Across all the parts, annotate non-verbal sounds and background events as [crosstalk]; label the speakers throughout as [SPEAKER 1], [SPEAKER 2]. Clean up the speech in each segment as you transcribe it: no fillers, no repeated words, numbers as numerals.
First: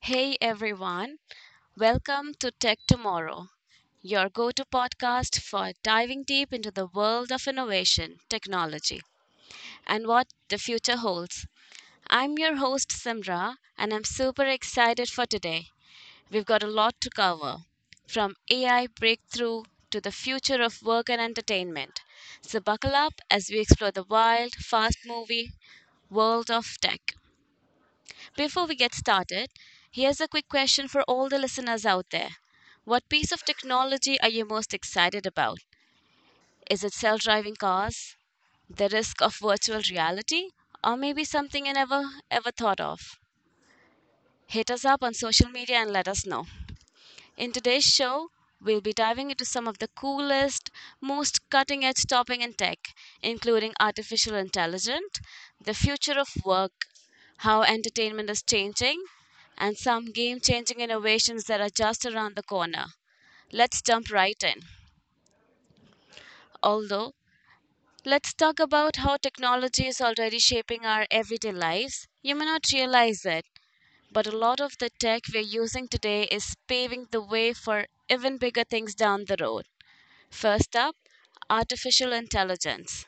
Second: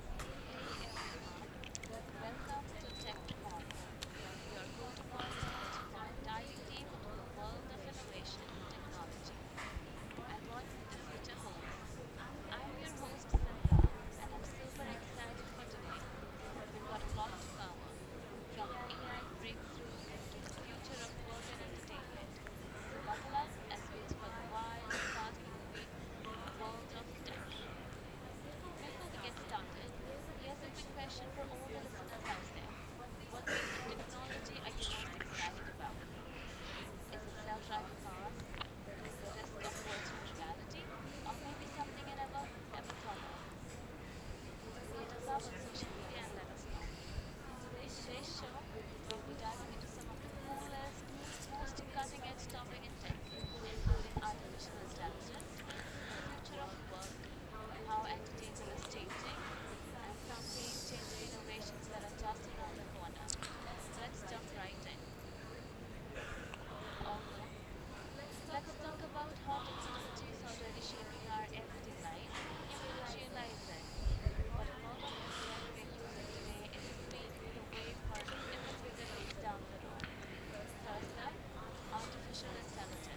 [SPEAKER 1] Hey everyone, welcome to Tech Tomorrow, your go to podcast for diving deep into the world of innovation, technology, and what the future holds. I'm your host Simra, and I'm super excited for today. We've got a lot to cover, from AI breakthrough to the future of work and entertainment. So, buckle up as we explore the wild, fast moving world of tech. Before we get started, here's a quick question for all the listeners out there. What piece of technology are you most excited about? Is it self driving cars, the risk of virtual reality, or maybe something you never ever thought of? Hit us up on social media and let us know. In today's show, we'll be diving into some of the coolest, most cutting edge topic in tech, including artificial intelligence, the future of work, how entertainment is changing, and some game changing innovations that are just around the corner. Let's jump right in. Although, let's talk about how technology is already shaping our everyday lives. You may not realize it, but a lot of the tech we're using today is paving the way for even bigger things down the road. First up, artificial intelligence.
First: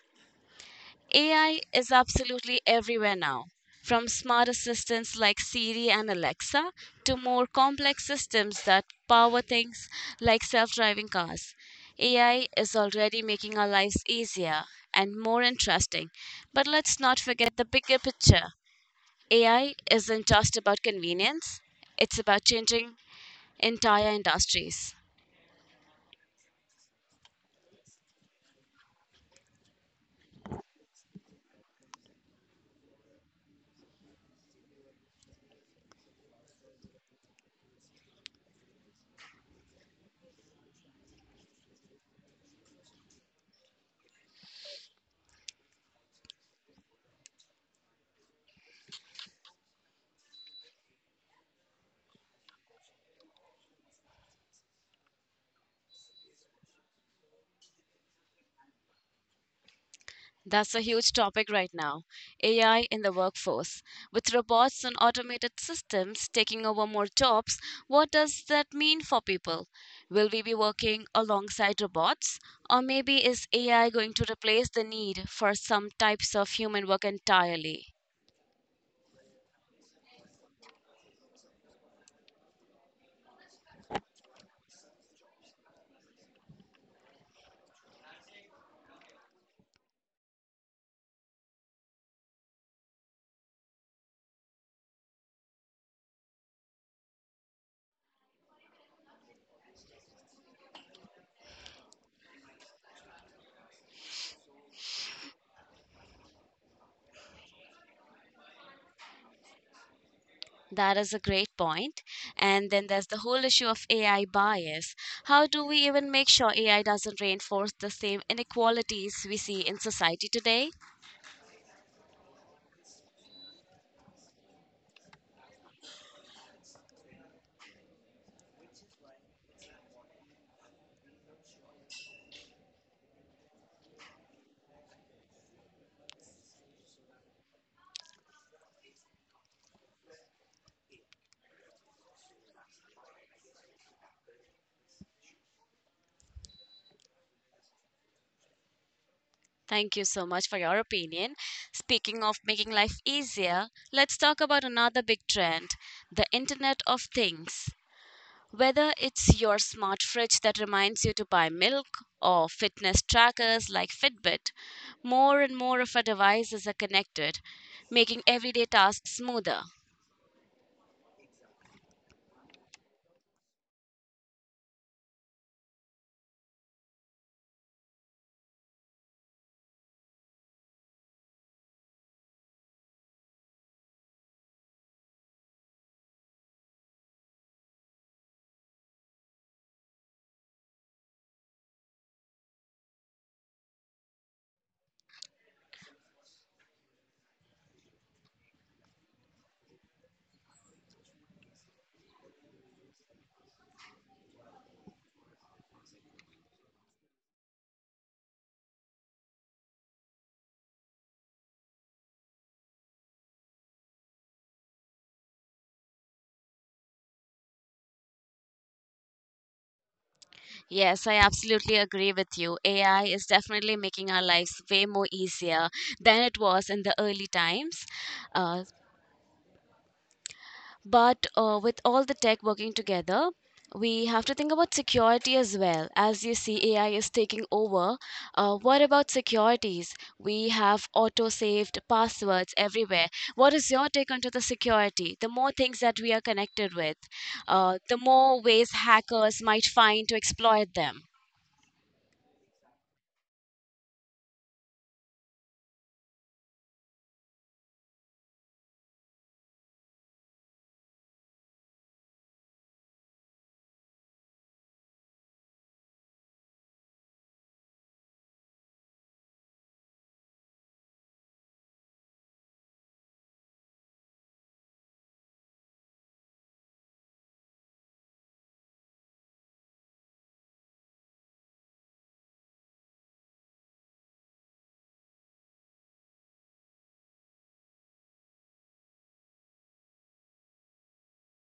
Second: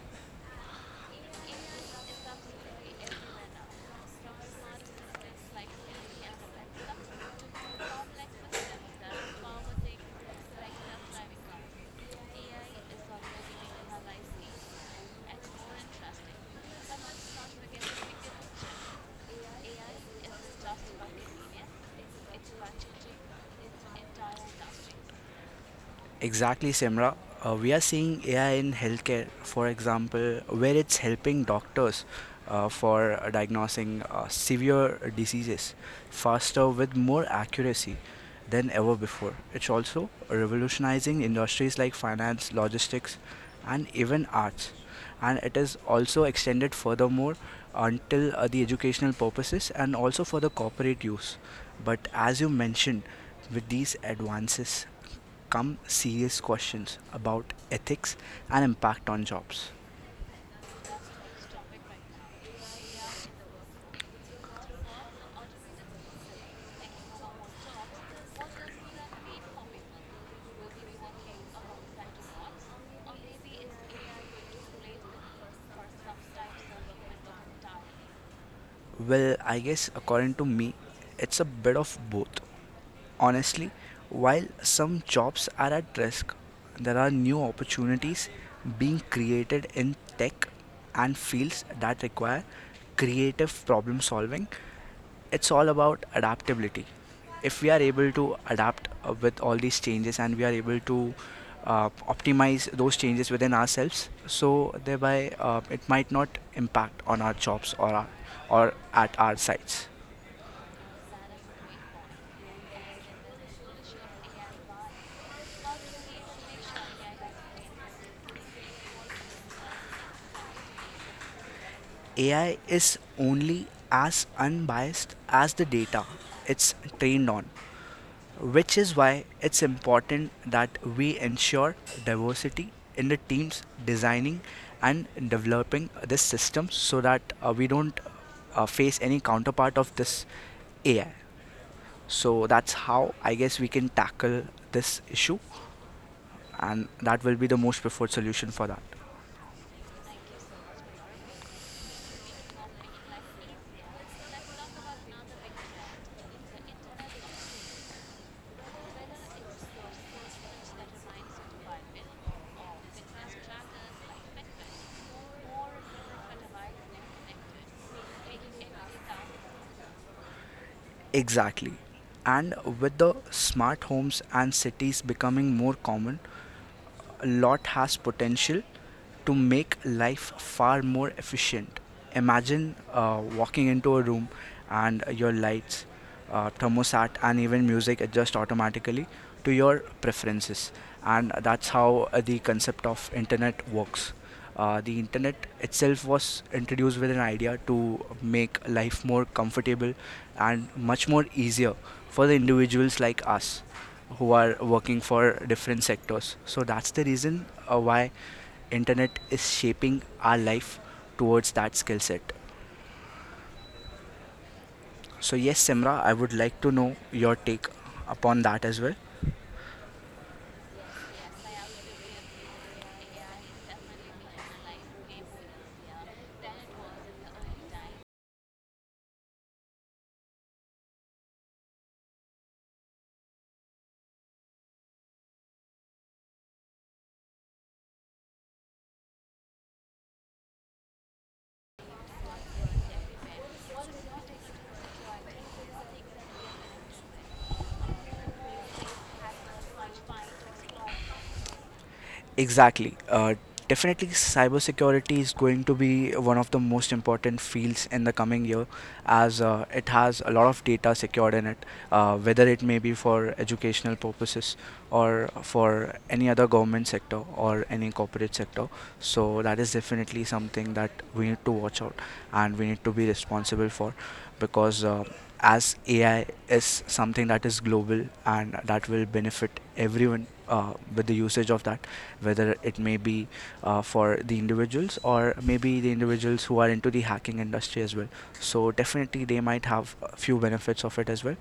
[SPEAKER 1] AI is absolutely everywhere now, from smart assistants like Siri and Alexa to more complex systems that power things like self driving cars. AI is already making our lives easier and more interesting, but let's not forget the bigger picture. AI isn't just about convenience, it's about changing entire industries.
[SPEAKER 2] Exactly, Simra. We are seeing AI in healthcare, for example, where it's helping doctors for diagnosing severe diseases faster with more accuracy than ever before. It's also revolutionizing industries like finance, logistics, and even arts. And it is also extended furthermore until the educational purposes and also for the corporate use. But as you mentioned, with these advances come serious questions about ethics and impact on jobs.
[SPEAKER 1] That's a huge topic right now, AI in the workforce. With robots and automated systems taking over more jobs, what does that mean for people? Will we be working alongside robots? Or maybe is AI going to replace the need for some types of human work entirely?
[SPEAKER 2] Well, I guess according to me, it's a bit of both. Honestly, while some jobs are at risk, there are new opportunities being created in tech and fields that require creative problem solving. It's all about adaptability. If we are able to adapt with all these changes and we are able to optimize those changes within ourselves, so thereby it might not impact on our jobs or our, or at our sites.
[SPEAKER 1] That is a great point. And then there's the whole issue of AI bias. How do we even make sure AI doesn't reinforce the same inequalities we see in society today?
[SPEAKER 2] AI is only as unbiased as the data it's trained on, which is why it's important that we ensure diversity in the teams designing and developing this system so that we don't face any counterpart of this AI. So that's how I guess we can tackle this issue, and that will be the most preferred solution for that.
[SPEAKER 1] Thank you so much for your opinion. Speaking of making life easier, let's talk about another big trend, the Internet of Things. Whether it's your smart fridge that reminds you to buy milk or fitness trackers like Fitbit, more and more of our devices are connected, making everyday tasks smoother.
[SPEAKER 2] Exactly. And with the smart homes and cities becoming more common, a lot has potential to make life far more efficient. Imagine walking into a room and your lights, thermostat, and even music adjust automatically to your preferences. And that's how the concept of internet works. The internet itself was introduced with an idea to make life more comfortable and much more easier for the individuals like us who are working for different sectors. So that's the reason why internet is shaping our life towards that skill set. So yes, Simra, I would like to know your take upon that as well.
[SPEAKER 1] Yes, I absolutely agree with you. AI is definitely making our lives way more easier than it was in the early times. Uh, But With all the tech working together, we have to think about security as well. As you see, AI is taking over. What about securities? We have auto-saved passwords everywhere. What is your take onto the security? The more things that we are connected with, the more ways hackers might find to exploit them.
[SPEAKER 2] Exactly. Definitely, cybersecurity is going to be one of the most important fields in the coming year, as it has a lot of data secured in it, whether it may be for educational purposes or for any other government sector or any corporate sector. So that is definitely something that we need to watch out and we need to be responsible for, because. As AI is something that is global and that will benefit everyone with the usage of that, whether it may be for the individuals or maybe the individuals who are into the hacking industry as well. So definitely they might have a few benefits of it as well.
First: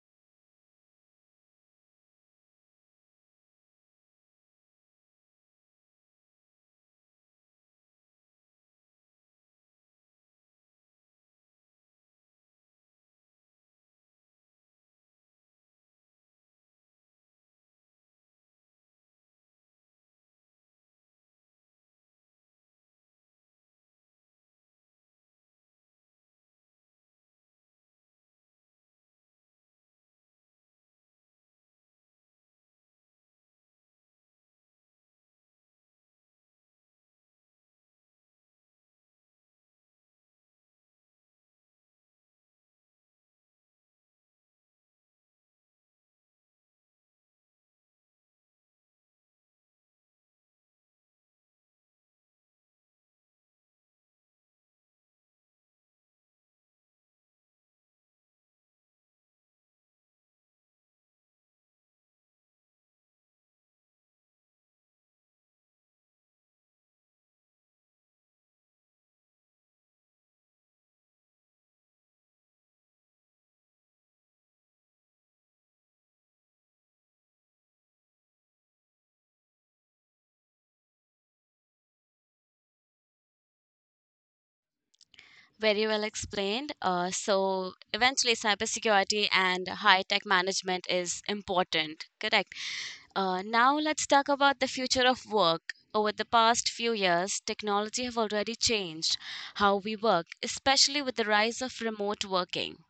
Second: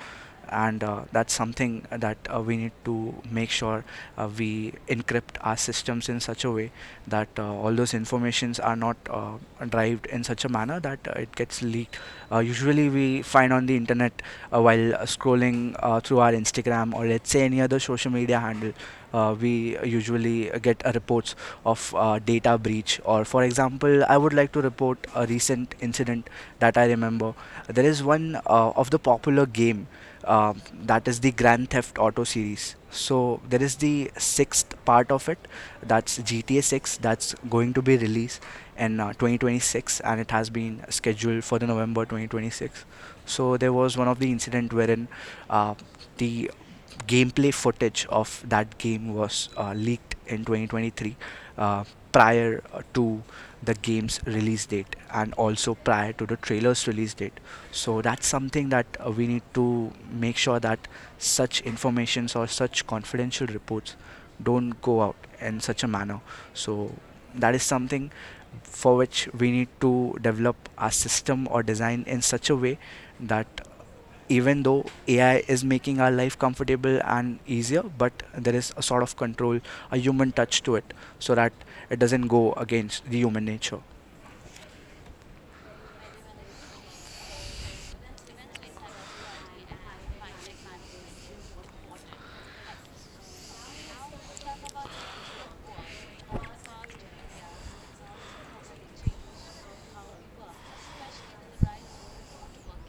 [SPEAKER 2] And that's something that we need to make sure we encrypt our systems in such a way that all those informations are not derived in such a manner that it gets leaked. Usually we find on the internet while scrolling through our Instagram or let's say any other social media handle, we usually get reports of data breach. Or, for example, I would like to report a recent incident that I remember. There is one of the popular game that is the Grand Theft Auto series. So there is the sixth part of it, that's GTA 6, that's going to be released in 2026, and it has been scheduled for the November 2026. So there was one of the incident wherein uh, the gameplay footage of that game was leaked in 2023 uh, prior to the game's release date and also prior to the trailer's release date. So that's something that we need to make sure that such informations or such confidential reports don't go out in such a manner, so that is something for which we need to develop our system or design in such a way that even though AI is making our life comfortable and easier, but there is a sort of control, a human touch to it, so that it doesn't go against the human nature.
[SPEAKER 1] Very well explained. So eventually, cybersecurity and high tech management is important. Correct. Now let's talk about the future of work. Over the past few years, technology have already changed how we work, especially with the rise of remote working.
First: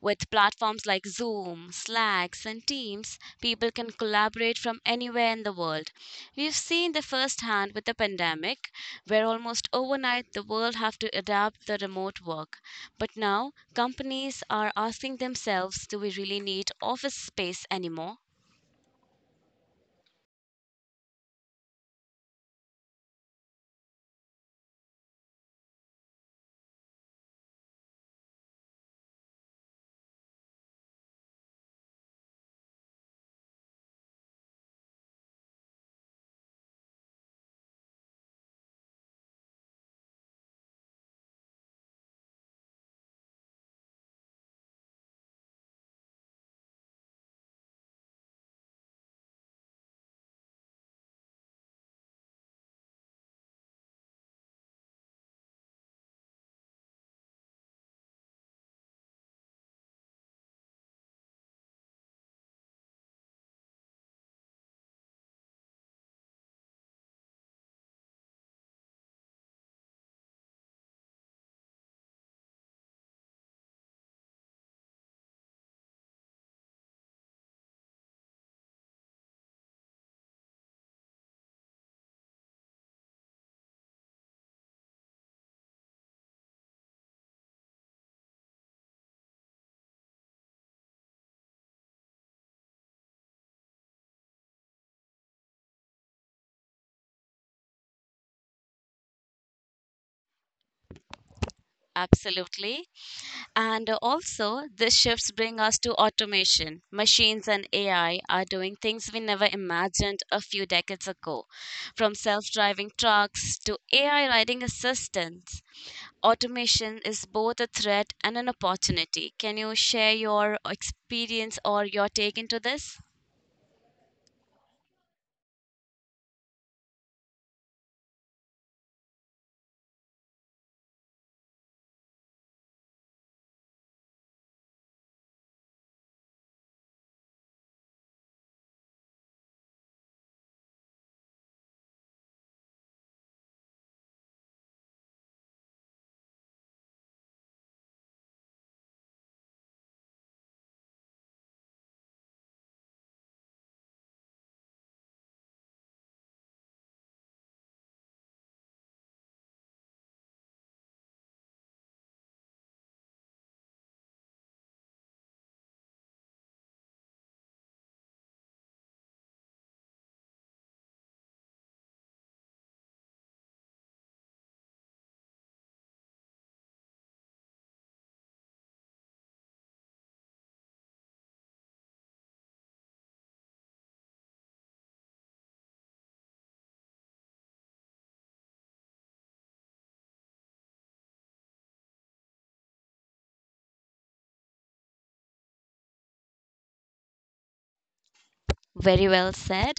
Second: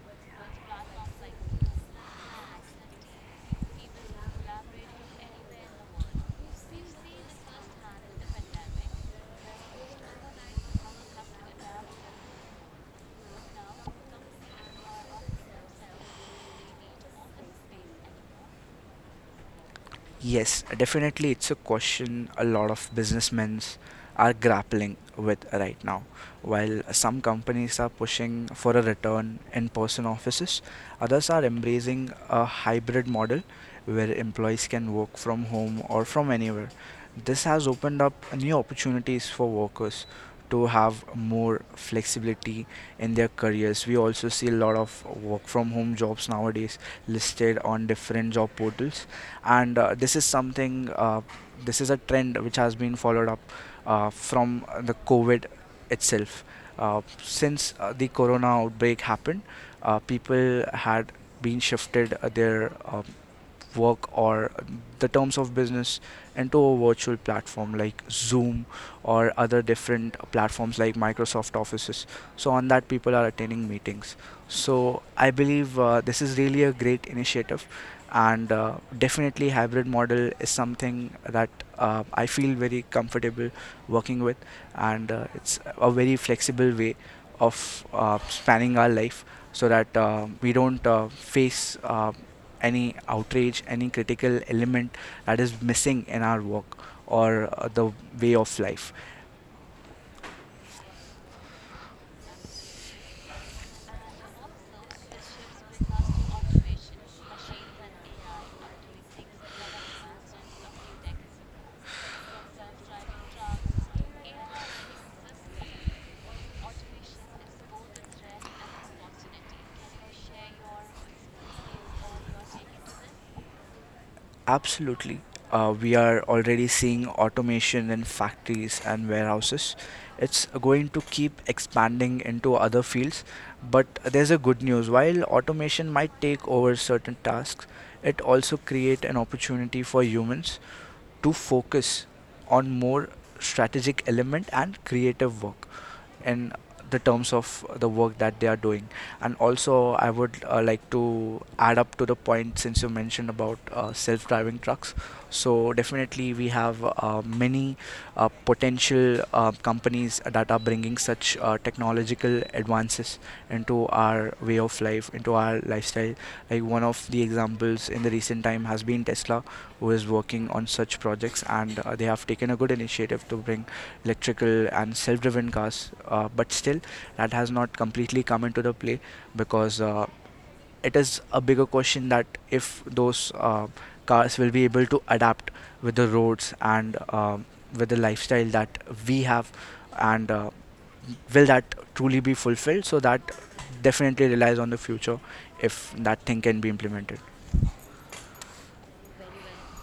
[SPEAKER 1] With platforms like Zoom, Slacks, and Teams, people can collaborate from anywhere in the world. We've seen the firsthand with the pandemic, where almost overnight the world have to adapt the remote work. But now companies are asking themselves, do we really need office space anymore?
[SPEAKER 2] Yes, definitely, it's a question a lot of businessmen are grappling with right now. While some companies are pushing for a return in person offices, others are embracing a hybrid model where employees can work from home or from anywhere. This has opened up new opportunities for workers to have more flexibility in their careers. We also see a lot of work from home jobs nowadays listed on different job portals, and this is something. This is a trend which has been followed up from the COVID itself. Since the corona outbreak happened, people had been shifted their work or the terms of business into a virtual platform like Zoom or other different platforms like Microsoft Office. So on that, people are attending meetings. So I believe this is really a great initiative, and definitely hybrid model is something that I feel very comfortable working with, and it's a very flexible way of spanning our life so that we don't face any outrage, any critical element that is missing in our work or the way of life.
[SPEAKER 1] Absolutely. And also, these shifts bring us to automation. Machines and AI are doing things we never imagined a few decades ago, from self driving trucks to AI riding assistants. Automation is both a threat and an opportunity. Can you share your experience or your take into this?
[SPEAKER 2] Absolutely. We are already seeing automation in factories and warehouses. It's going to keep expanding into other fields. But there's a good news. While automation might take over certain tasks, it also create an opportunity for humans to focus on more strategic element and creative work in the terms of the work that they are doing. And also I would like to add up to the point since you mentioned about self-driving trucks. So definitely we have many potential companies that are bringing such technological advances into our way of life, into our lifestyle, like one of the examples in the recent time has been Tesla, who is working on such projects, and they have taken a good initiative to bring electrical and self-driven cars, but still that has not completely come into the play, because it is a bigger question that if those cars will be able to adapt with the roads and with the lifestyle that we have, and will that truly be fulfilled. So that definitely relies on the future, if that thing can be implemented.
[SPEAKER 1] Very well said.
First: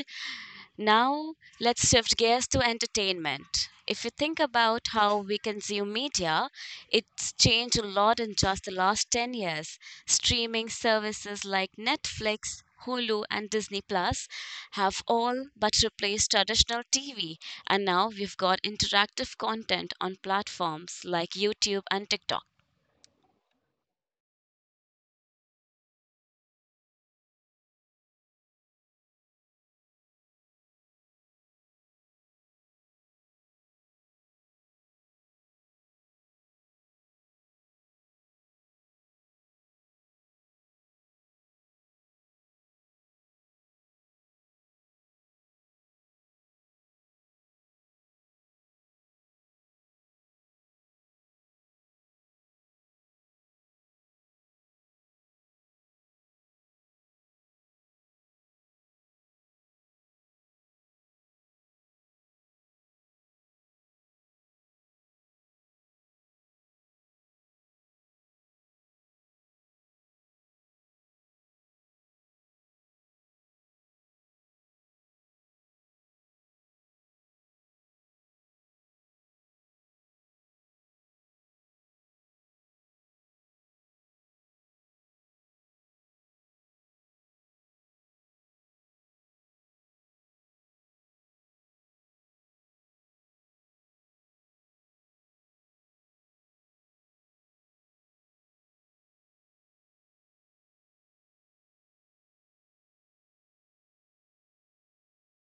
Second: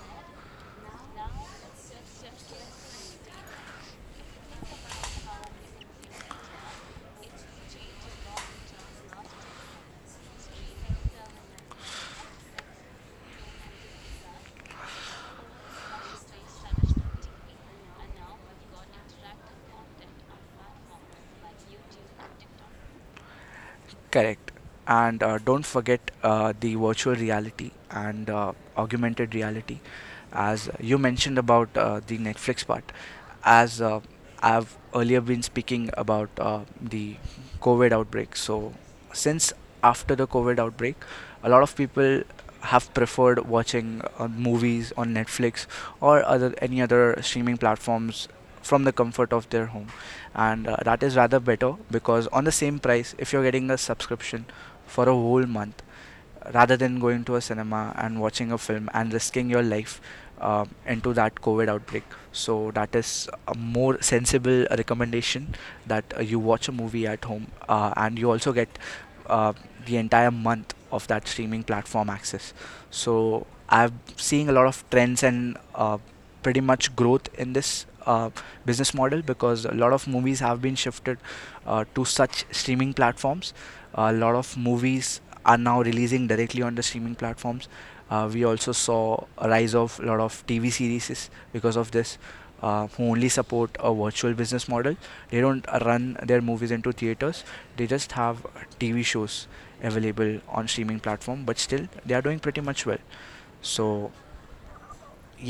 [SPEAKER 1] Now, let's shift gears to entertainment. If you think about how we consume media, it's changed a lot in just the last 10 years. Streaming services like Netflix, Hulu, and Disney Plus have all but replaced traditional TV, and now we've got interactive content on platforms like YouTube and TikTok.
[SPEAKER 2] Correct. And don't forget the virtual reality and augmented reality, as you mentioned about the Netflix part. As I've earlier been speaking about the COVID outbreak, so since after the COVID outbreak, a lot of people have preferred watching movies on Netflix or other any other streaming platforms from the comfort of their home, and that is rather better because on the same price if you're getting a subscription for a whole month rather than going to a cinema and watching a film and risking your life into that covid outbreak. So that is a more sensible recommendation that you watch a movie at home, and you also get uh, the entire month of that streaming platform access. So I've seeing a lot of trends and pretty much growth in this business model because a lot of movies have been shifted to such streaming platforms. A lot of movies are now releasing directly on the streaming platforms. We also saw a rise of a lot of TV series because of this, who only support a virtual business model. They don't run their movies into theaters. They just have TV shows available on streaming platform, but still they are doing pretty much well. So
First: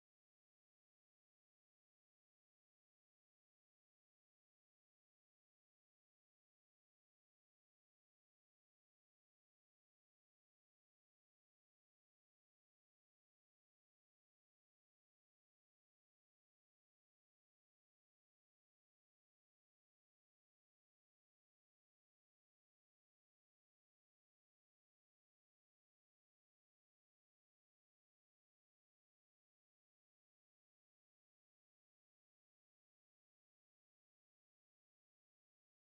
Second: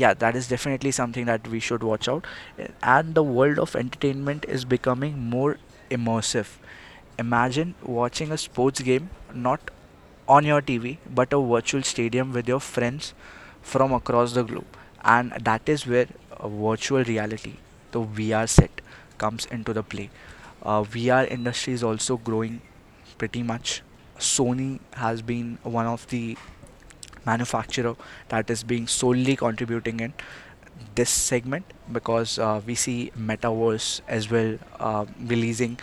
[SPEAKER 2] yeah, that is definitely something that we should watch out. And the world of entertainment is becoming more immersive. Imagine watching a sports game not on your TV but a virtual stadium with your friends from across the globe. And that is where virtual reality, the VR set, comes into the play. VR industry is also growing pretty much. Sony has been one of the manufacturer that is being solely contributing in this segment, because we see metaverse as well releasing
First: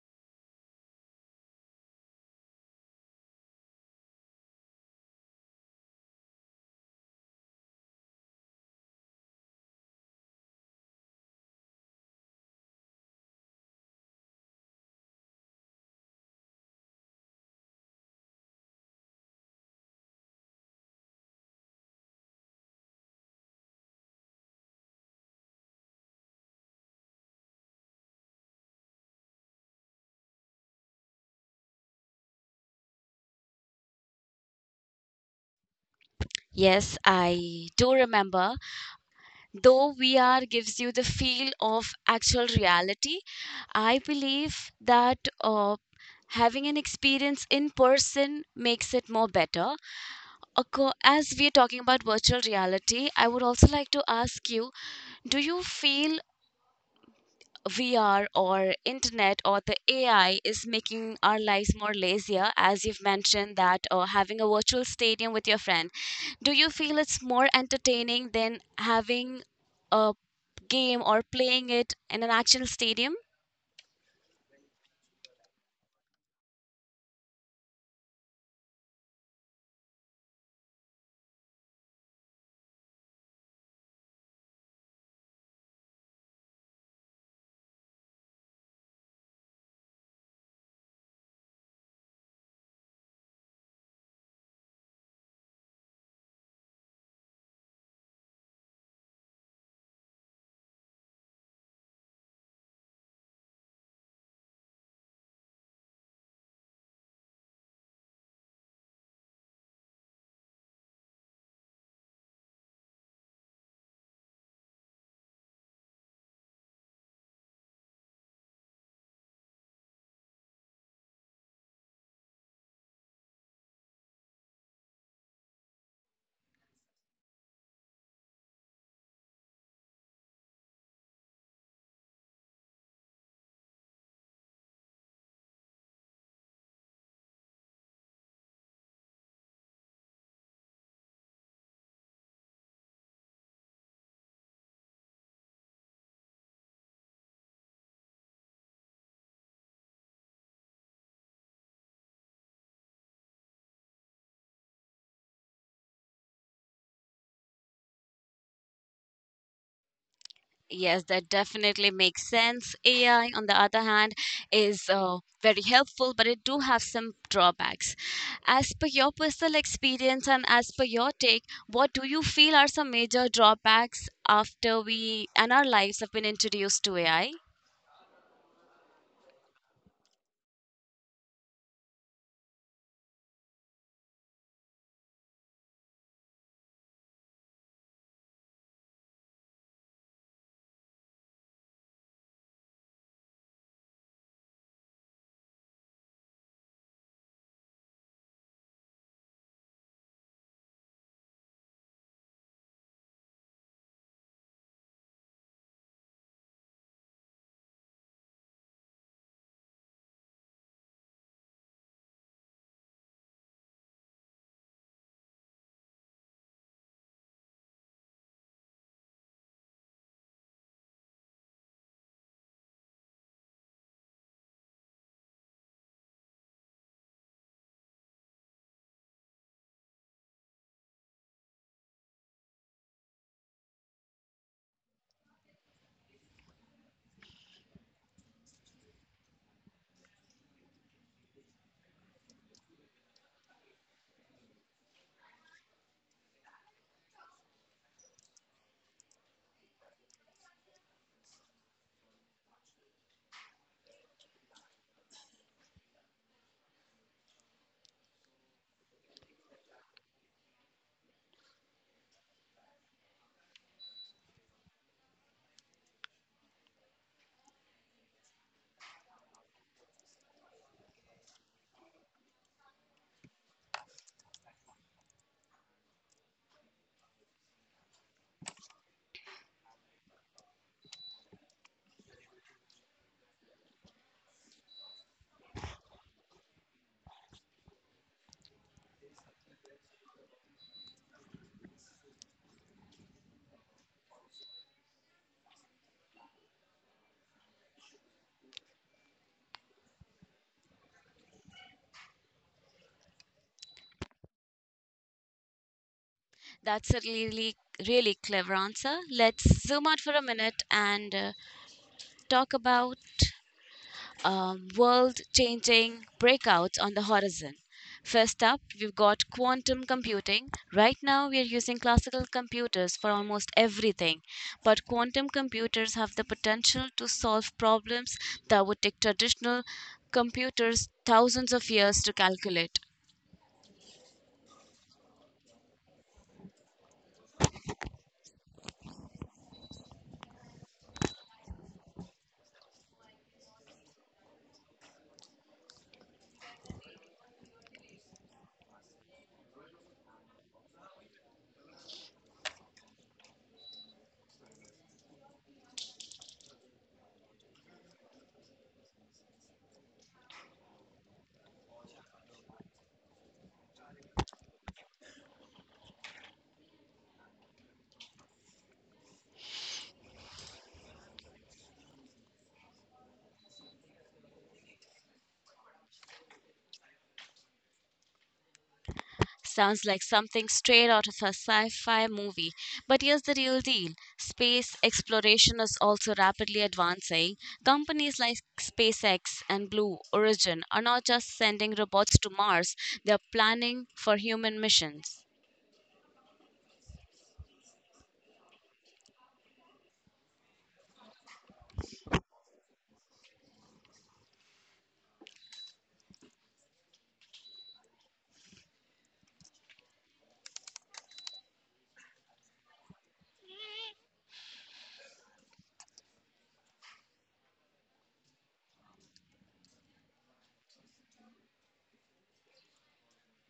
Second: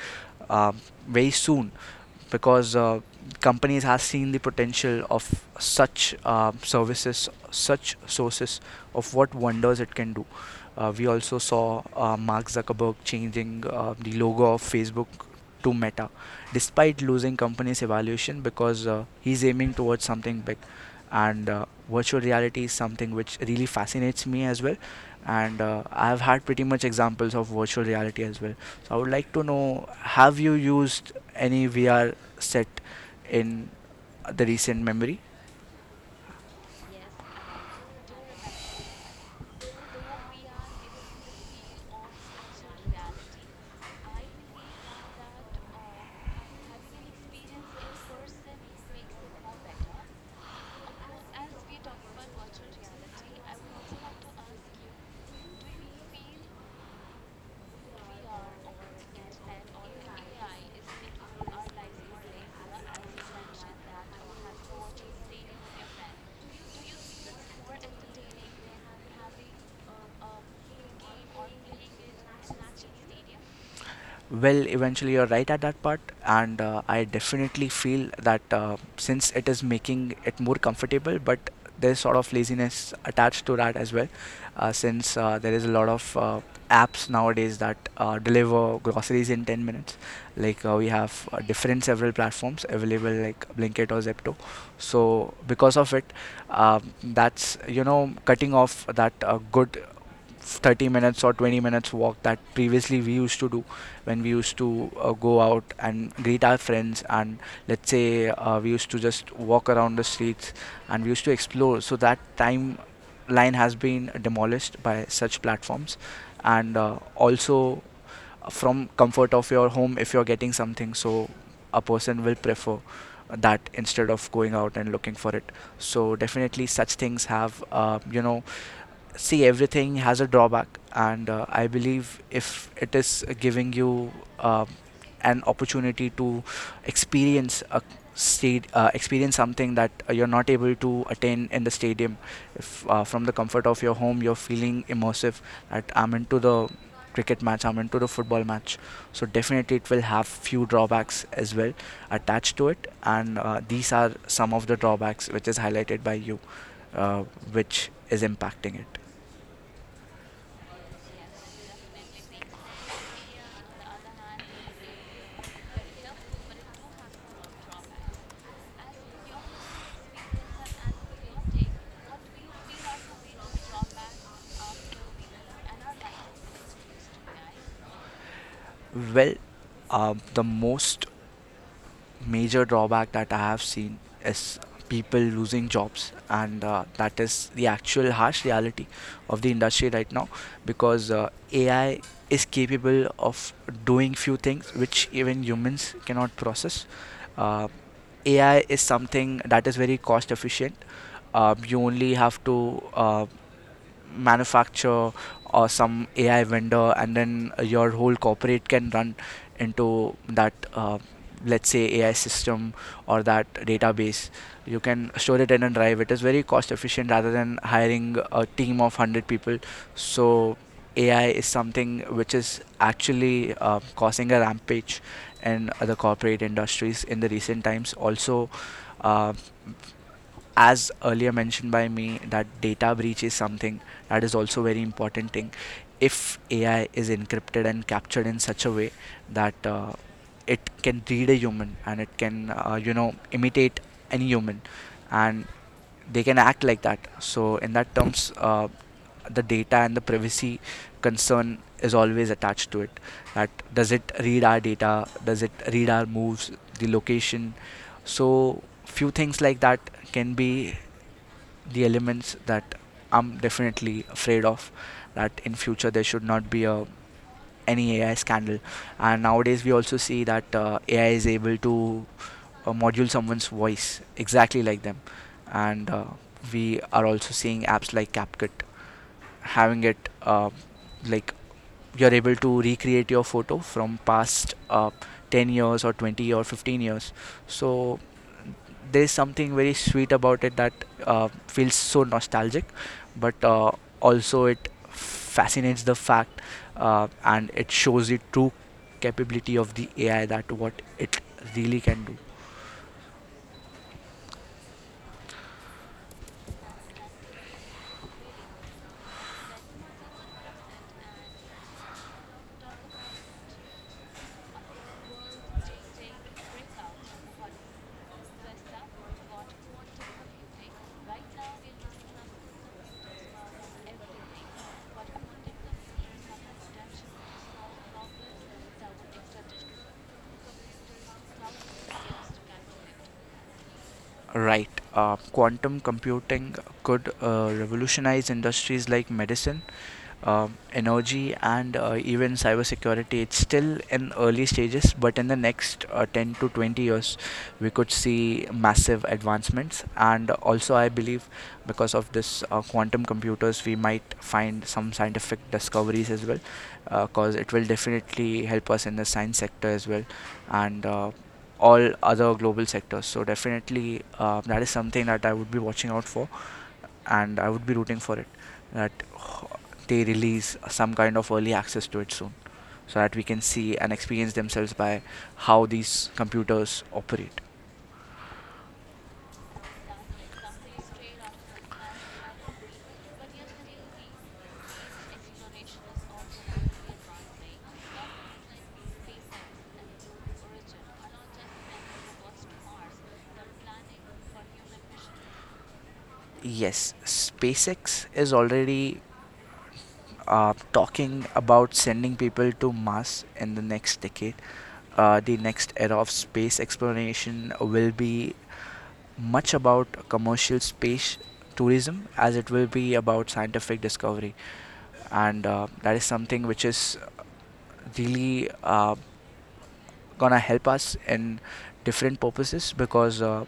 [SPEAKER 2] uh, very soon, because companies have seen the potential of such services, such sources, of what wonders it can do. We also saw Mark Zuckerberg changing the logo of Facebook to Meta, despite losing company's evaluation because he's aiming towards something big. And virtual reality is something which really fascinates me as well. And I've had pretty much examples of virtual reality as well. So I would like to know: have you used any VR set in the recent memory?
[SPEAKER 1] Yes, I do remember, though VR gives you the feel of actual reality, I believe that having an experience in person makes it more better. As we are talking about virtual reality, I would also like to ask you, do you feel VR or internet or the AI is making our lives more lazier, as you've mentioned that having a virtual stadium with your friend. Do you feel it's more entertaining than having a game or playing it in an actual stadium?
[SPEAKER 2] Well, eventually you're right at that part, and I definitely feel that since it is making it more comfortable, but there's sort of laziness attached to that as well, since there is a lot of apps nowadays that deliver groceries in 10 minutes. Like we have different several platforms available, like Blinkit or Zepto. So because of it, that's cutting off that good 30 minutes or 20 minutes walk that previously we used to do when we used to go out and greet our friends and let's say we used to just walk around the streets, and we used to explore, so that time line has been demolished by such platforms. And also, from comfort of your home, if you're getting something, so a person will prefer that instead of going out and looking for it. So definitely such things have see, everything has a drawback, and I believe if it is giving you uh, an opportunity to experience a state experience something that you're not able to attain in the stadium, if from the comfort of your home you're feeling immersive, that I'm into the cricket match, I'm into the football match, so definitely it will have few drawbacks as well attached to it. And these are some of the drawbacks which is highlighted by you, uh, which is impacting it.
[SPEAKER 1] Yes, that definitely makes sense. AI, on the other hand, is very helpful, but it do have some drawbacks. As per your personal experience and as per your take, what do you feel are some major drawbacks after we and our lives have been introduced to AI?
[SPEAKER 2] Well, the most major drawback that I have seen is people losing jobs, and that is the actual harsh reality of the industry right now, because AI is capable of doing few things which even humans cannot process. Uh, AI is something that is very cost efficient. You only have to manufacturer or some AI vendor, and then your whole corporate can run into that, let's say, AI system or that database. You can store it in a drive. It is very cost efficient rather than hiring a team of 100 people. So, AI is something which is actually causing a rampage in the corporate industries in the recent times. Also, uh, as earlier mentioned by me, that data breach is something that is also very important thing. If AI is encrypted and captured in such a way that it can read a human, and it can imitate any human and they can act like that. So in that terms, the data and the privacy concern is always attached to it. That does it read our data? Does it read our moves? The location? So few things like that can be the elements that I'm definitely afraid of, that in future there should not be a any AI scandal. And nowadays we also see that AI is able to module someone's voice exactly like them, and we are also seeing apps like CapCut having it like you're able to recreate your photo from past 10 years or 20 or 15 years. So there's something very sweet about it, that feels so nostalgic, but also it fascinates the fact, and it shows the true capability of the AI, that what it really can do.
[SPEAKER 1] That's a really, really clever answer. Let's zoom out for a minute and talk about world changing breakouts on the horizon. First up, we've got quantum computing. Right now, we are using classical computers for almost everything, but quantum computers have the potential to solve problems that would take traditional computers thousands of years to calculate.
[SPEAKER 2] Right. Quantum computing could revolutionize industries like medicine, energy, and even cybersecurity. It's still in early stages, but in the next 10 to 20 years, we could see massive advancements. And also, I believe because of this quantum computers, we might find some scientific discoveries as well, because it will definitely help us in the science sector as well. And all other global sectors. So definitely that is something that I would be watching out for, and I would be rooting for it, that they release some kind of early access to it soon, so that we can see and experience themselves by how these computers operate.
[SPEAKER 1] Sounds like something straight out of a sci fi movie. But here's the real deal, space exploration is also rapidly advancing. Companies like SpaceX and Blue Origin are not just sending robots to Mars, they are planning for human missions.
[SPEAKER 2] Yes, SpaceX is already talking about sending people to Mars in the next decade. The next era of space exploration will be much about commercial space tourism as it will be about scientific discovery. And that is something which is really gonna help us in different purposes, because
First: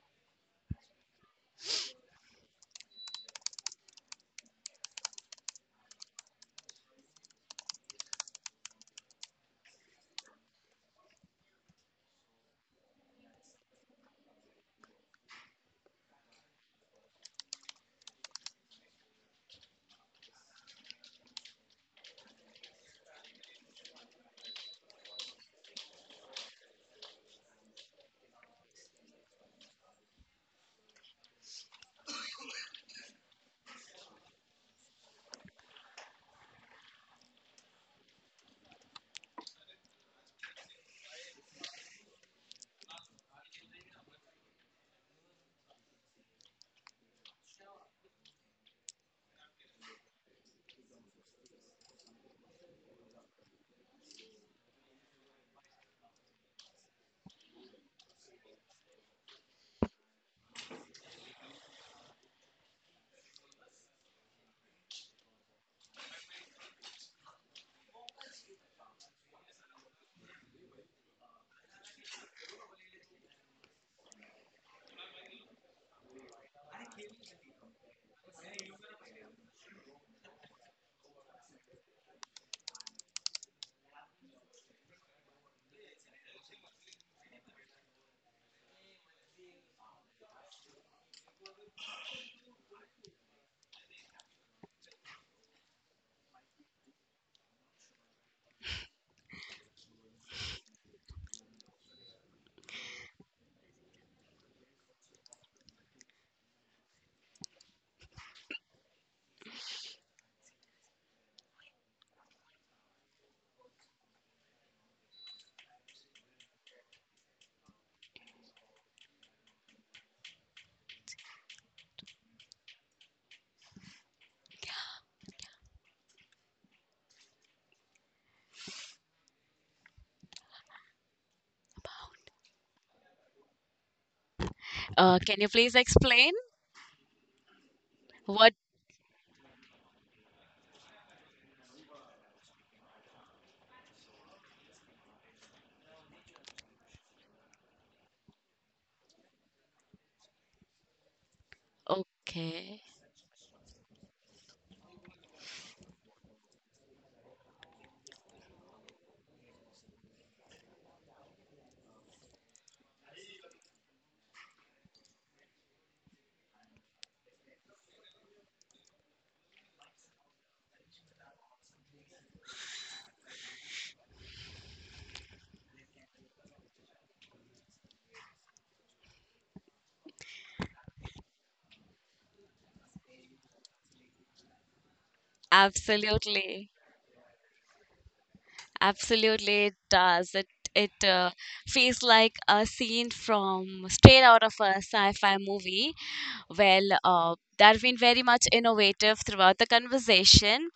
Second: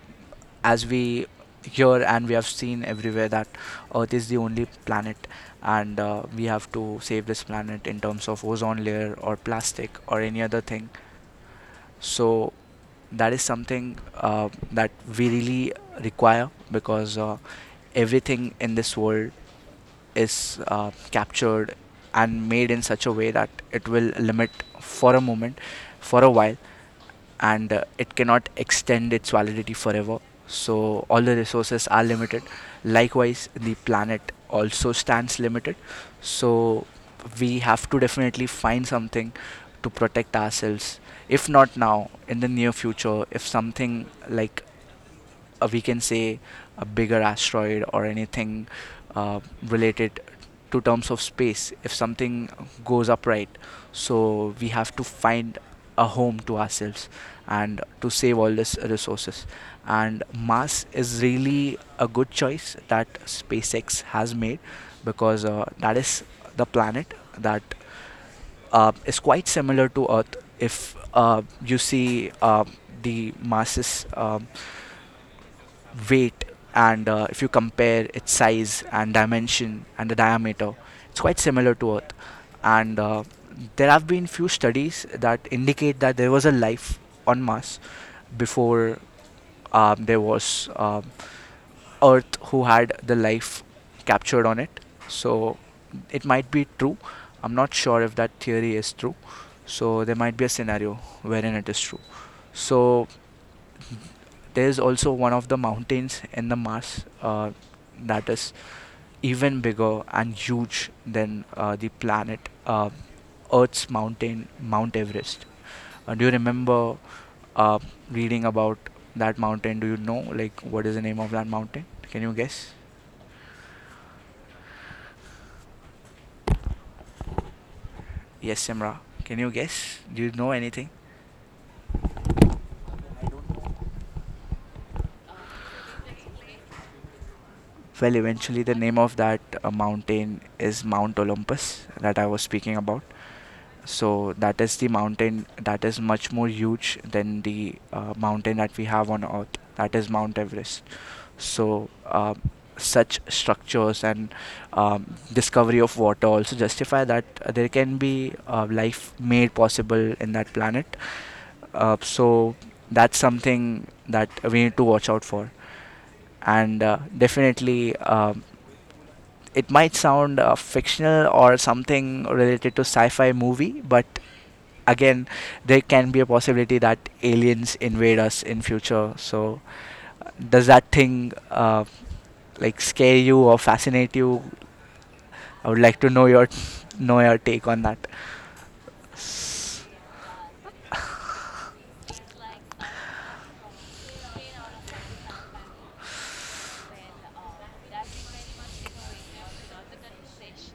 [SPEAKER 2] as we hear and we have seen everywhere that Earth is the only planet, and we have to save this planet in terms of ozone layer or plastic or any other thing. So that is something that we really require, because everything in this world is captured and made in such a way that it will limit for a moment, for a while, and it cannot extend its validity forever. So all the resources are limited. Likewise, the planet also stands limited. So we have to definitely find something to protect ourselves. If not now, in the near future, if something like we can say a bigger asteroid or anything uh, related to terms of space, if something goes upright, so we have to find a home to ourselves and to save all this resources. And Mars is really a good choice that SpaceX has made, because that is the planet that is quite similar to Earth. If you see the masses, weight, and if you compare its size and dimension and the diameter, it's quite similar to Earth. And there have been few studies that indicate that there was a life on Mars before there was Earth who had the life captured on it. So it might be true. I'm not sure if that theory is true, so there might be a scenario wherein it is true. So there is also one of the mountains in the Mars that is even bigger and huge than the planet uh, Earth's mountain, Mount Everest. Do you remember uh, reading about that mountain? Do you know, like, what is the name of that mountain? Can you guess? Yes, Simra. Can you guess? Do you know anything?
[SPEAKER 1] Can you please explain?
[SPEAKER 2] Well,
[SPEAKER 1] What?
[SPEAKER 2] eventually the name of that mountain is Mount Olympus, that I was speaking about. So that is the mountain that is much more huge than the mountain that we have on Earth. That is Mount Everest. So
[SPEAKER 1] Okay.
[SPEAKER 2] such structures and discovery of water also justify that there can be life made possible in that planet. So that's something that we need to watch out for. And definitely, it might sound fictional or something related to sci-fi movie, but again, there can be a possibility that aliens invade us in future. So, does that thing scare you or fascinate you? I would like to know your
[SPEAKER 1] Absolutely.
[SPEAKER 2] [laughs] know your take on that.
[SPEAKER 1] Absolutely, it does. It feels like a scene from straight out of a sci-fi movie. Well, that has been very much innovative throughout the conversation.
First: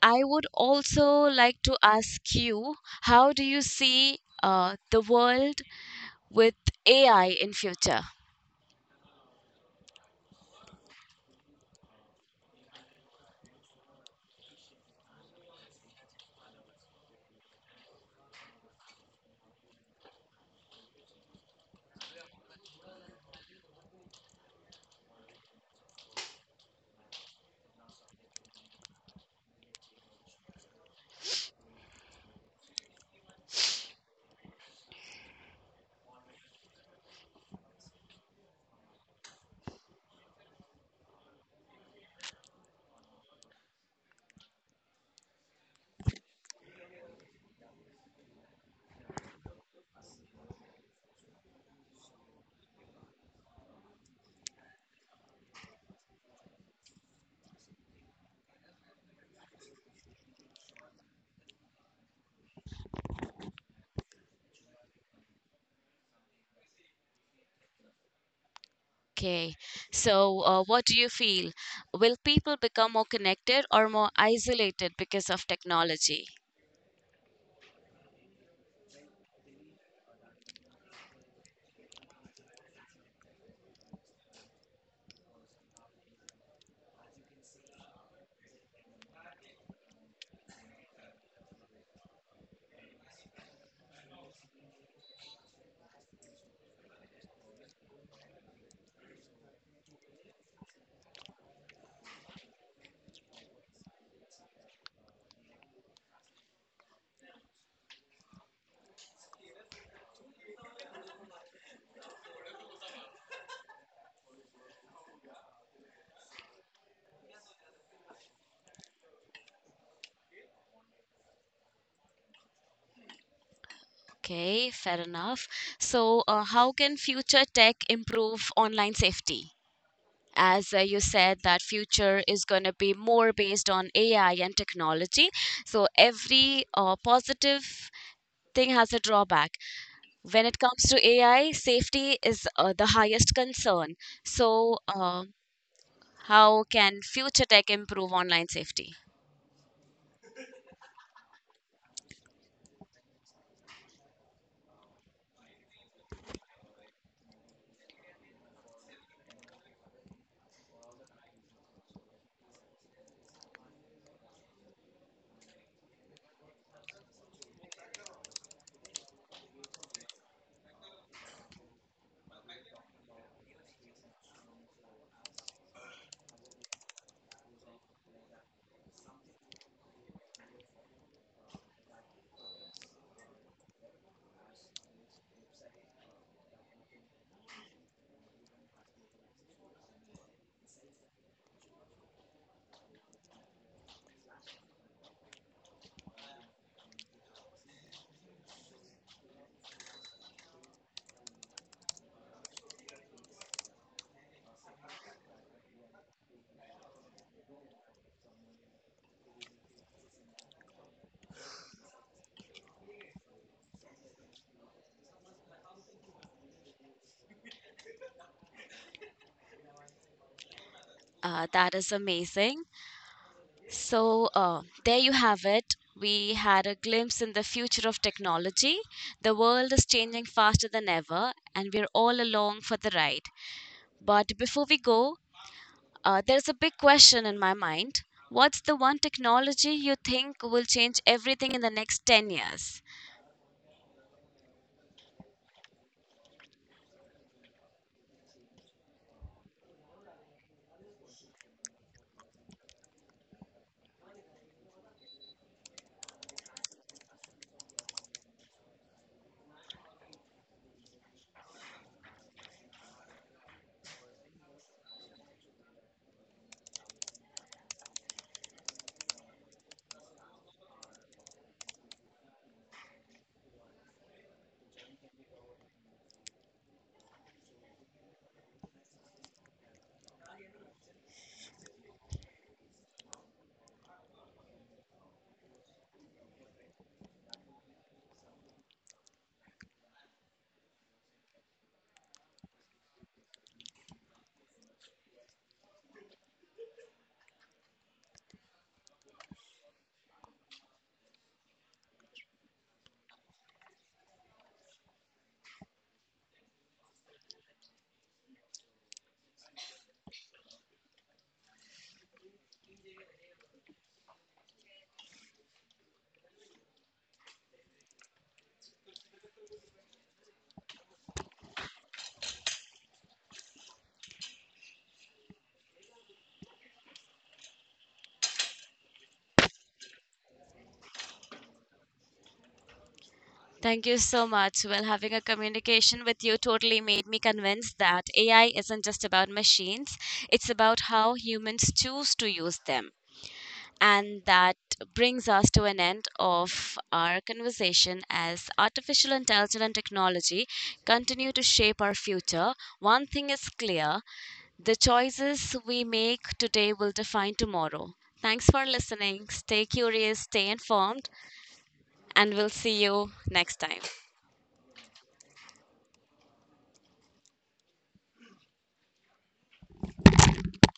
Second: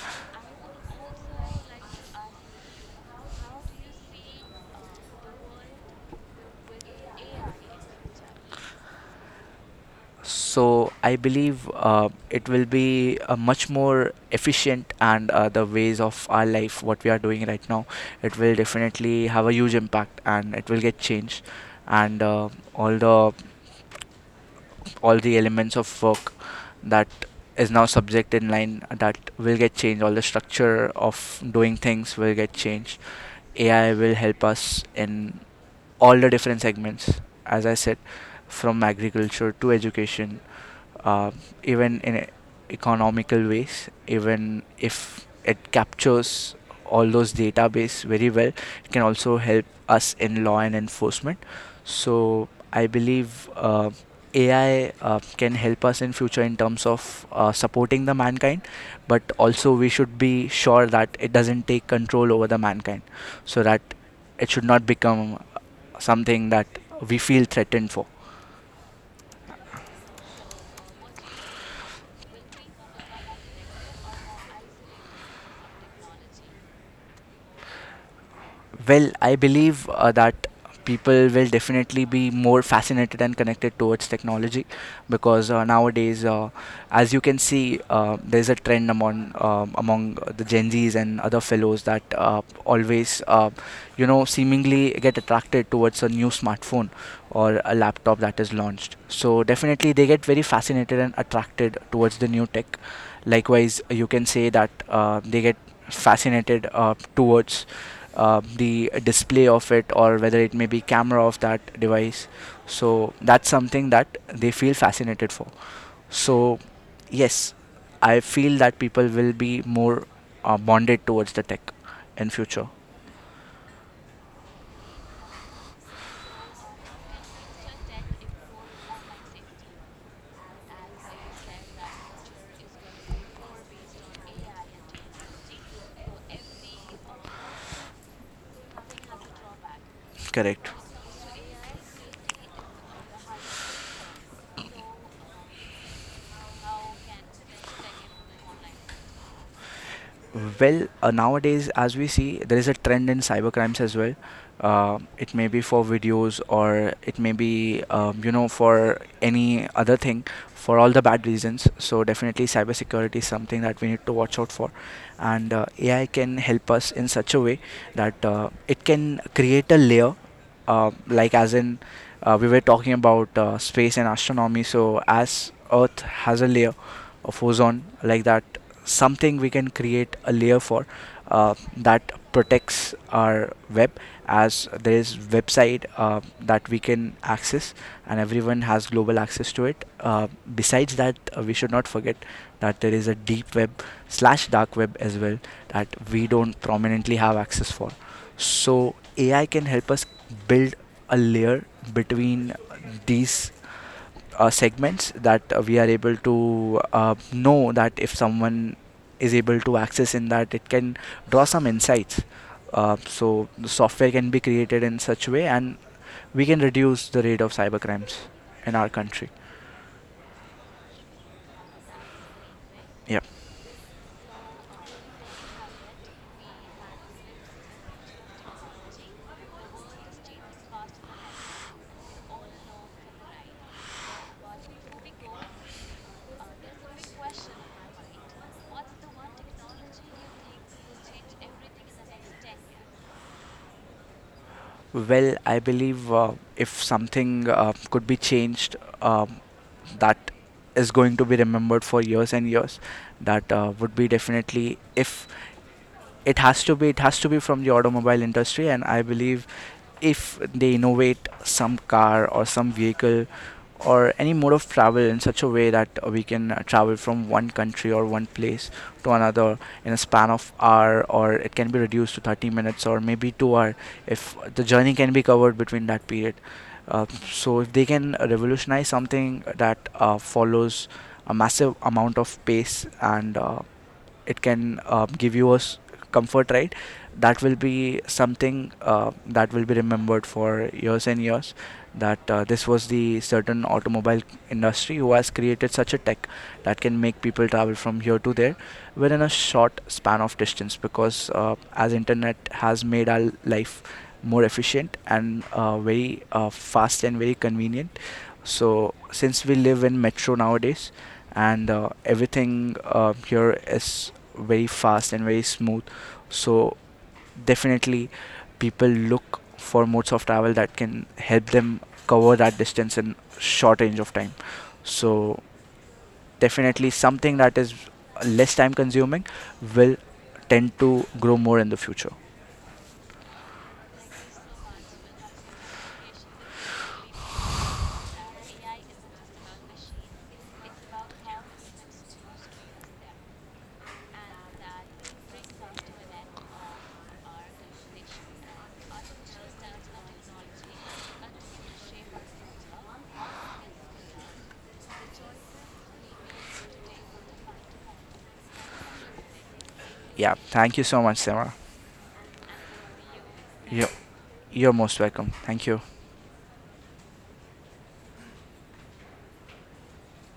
[SPEAKER 1] I would also like to ask you, how do you see the world with AI in future?
[SPEAKER 2] So I believe it will be much more efficient, and the ways of our life, what we are doing right now, it will definitely have a huge impact, and it will get changed, and all the all the elements of work that is now subject in line, that will get changed. All the structure of doing things will get changed. AI will help us in all the different segments, as I said, from agriculture to education, uh, even in economical ways, even if it captures all those database very well, it can also help us in law and enforcement. So I believe AI can help us in future in terms of supporting the mankind, but also we should be sure that it doesn't take control over the mankind, so that it should not become something that we feel threatened for.
[SPEAKER 1] Okay, so what do you feel? Will people become more connected or more isolated because of technology?
[SPEAKER 2] Well, I believe that people will definitely be more fascinated and connected towards technology, because nowadays, as you can see, there's a trend among among the Gen Zs and other fellows that always, seemingly get attracted towards a new smartphone or a laptop that is launched. So definitely, they get very fascinated and attracted towards the new tech. Likewise, you can say that they get fascinated towards the display of it, or whether it may be camera of that device. So that's something that they feel fascinated for. So yes, I feel that people will be more bonded towards the tech in future.
[SPEAKER 1] Okay, fair enough. So, how can future tech improve online safety? As you said, that future is going to be more based on AI and technology. So, every positive thing has a drawback. When it
[SPEAKER 2] Correct.
[SPEAKER 1] comes to AI, safety is the highest concern. So, how can future tech improve online safety?
[SPEAKER 2] Well, nowadays, as we see, there is a trend in cyber crimes as well. It may be for videos, or it may be, for any other thing, for all the bad reasons. So, definitely, cybersecurity is something that we need to watch out for. And AI can help us in such a way that it can create a layer, like as in we were talking about space and astronomy, so as Earth has a layer of ozone, like that, something we can create a layer for that protects our web, as there is website that we can access, and everyone has global access to it. Besides that, we should not forget that there is a deep web slash dark web as well, that we don't prominently have access for. So AI can help us build a layer between these segments, that we are able to know that if someone is able to access in that, it can draw some insights, so the software can be created in such way, and we can reduce the rate of cyber crimes in our country.
[SPEAKER 1] That is amazing.
[SPEAKER 2] Yeah.
[SPEAKER 1] So, there you have it. We had a glimpse in the future of technology. The world is changing faster than ever, and we're all along for the ride. But before we go, there's a big question in my mind. What's the one technology you think will change everything in the next 10 years?
[SPEAKER 2] Well, I believe if something could be changed, um, that is going to be remembered for years and years. That would be definitely, if it has to be from the automobile industry. And I believe if they innovate some car or some vehicle or any mode of travel in such a way that we can travel from one country or one place to another in a span of hour, or it can be reduced to 30 minutes or maybe 2 hour, if the journey can be covered between that period. uh, so if they can revolutionize something that follows a massive amount of pace, and it can give you a comfort, right, that will be something that will be remembered for years and years, that this was the certain automobile industry who has created such a tech that can make people travel from here to there within a short span of distance. Because as internet has made our life more efficient and very fast and very convenient, so since we live in metro nowadays, and everything here is very fast and very smooth, so definitely people look for modes of travel that can help them cover that distance in short range of time. So definitely something that is less time consuming will tend to grow more in the future.
[SPEAKER 1] Thank you so much. Well, having a communication with you totally made me convinced that AI isn't just about machines, it's about how humans choose to use them. And that brings us to an end of our conversation as artificial intelligence and technology continue to shape our future. One thing is clear, the choices we make today will define tomorrow. Thanks for listening. Stay curious,
[SPEAKER 2] Yeah,
[SPEAKER 1] stay
[SPEAKER 2] thank you so
[SPEAKER 1] informed,
[SPEAKER 2] much, Sarah.
[SPEAKER 1] and we'll see you next time.
[SPEAKER 2] you're, you're most welcome, thank you.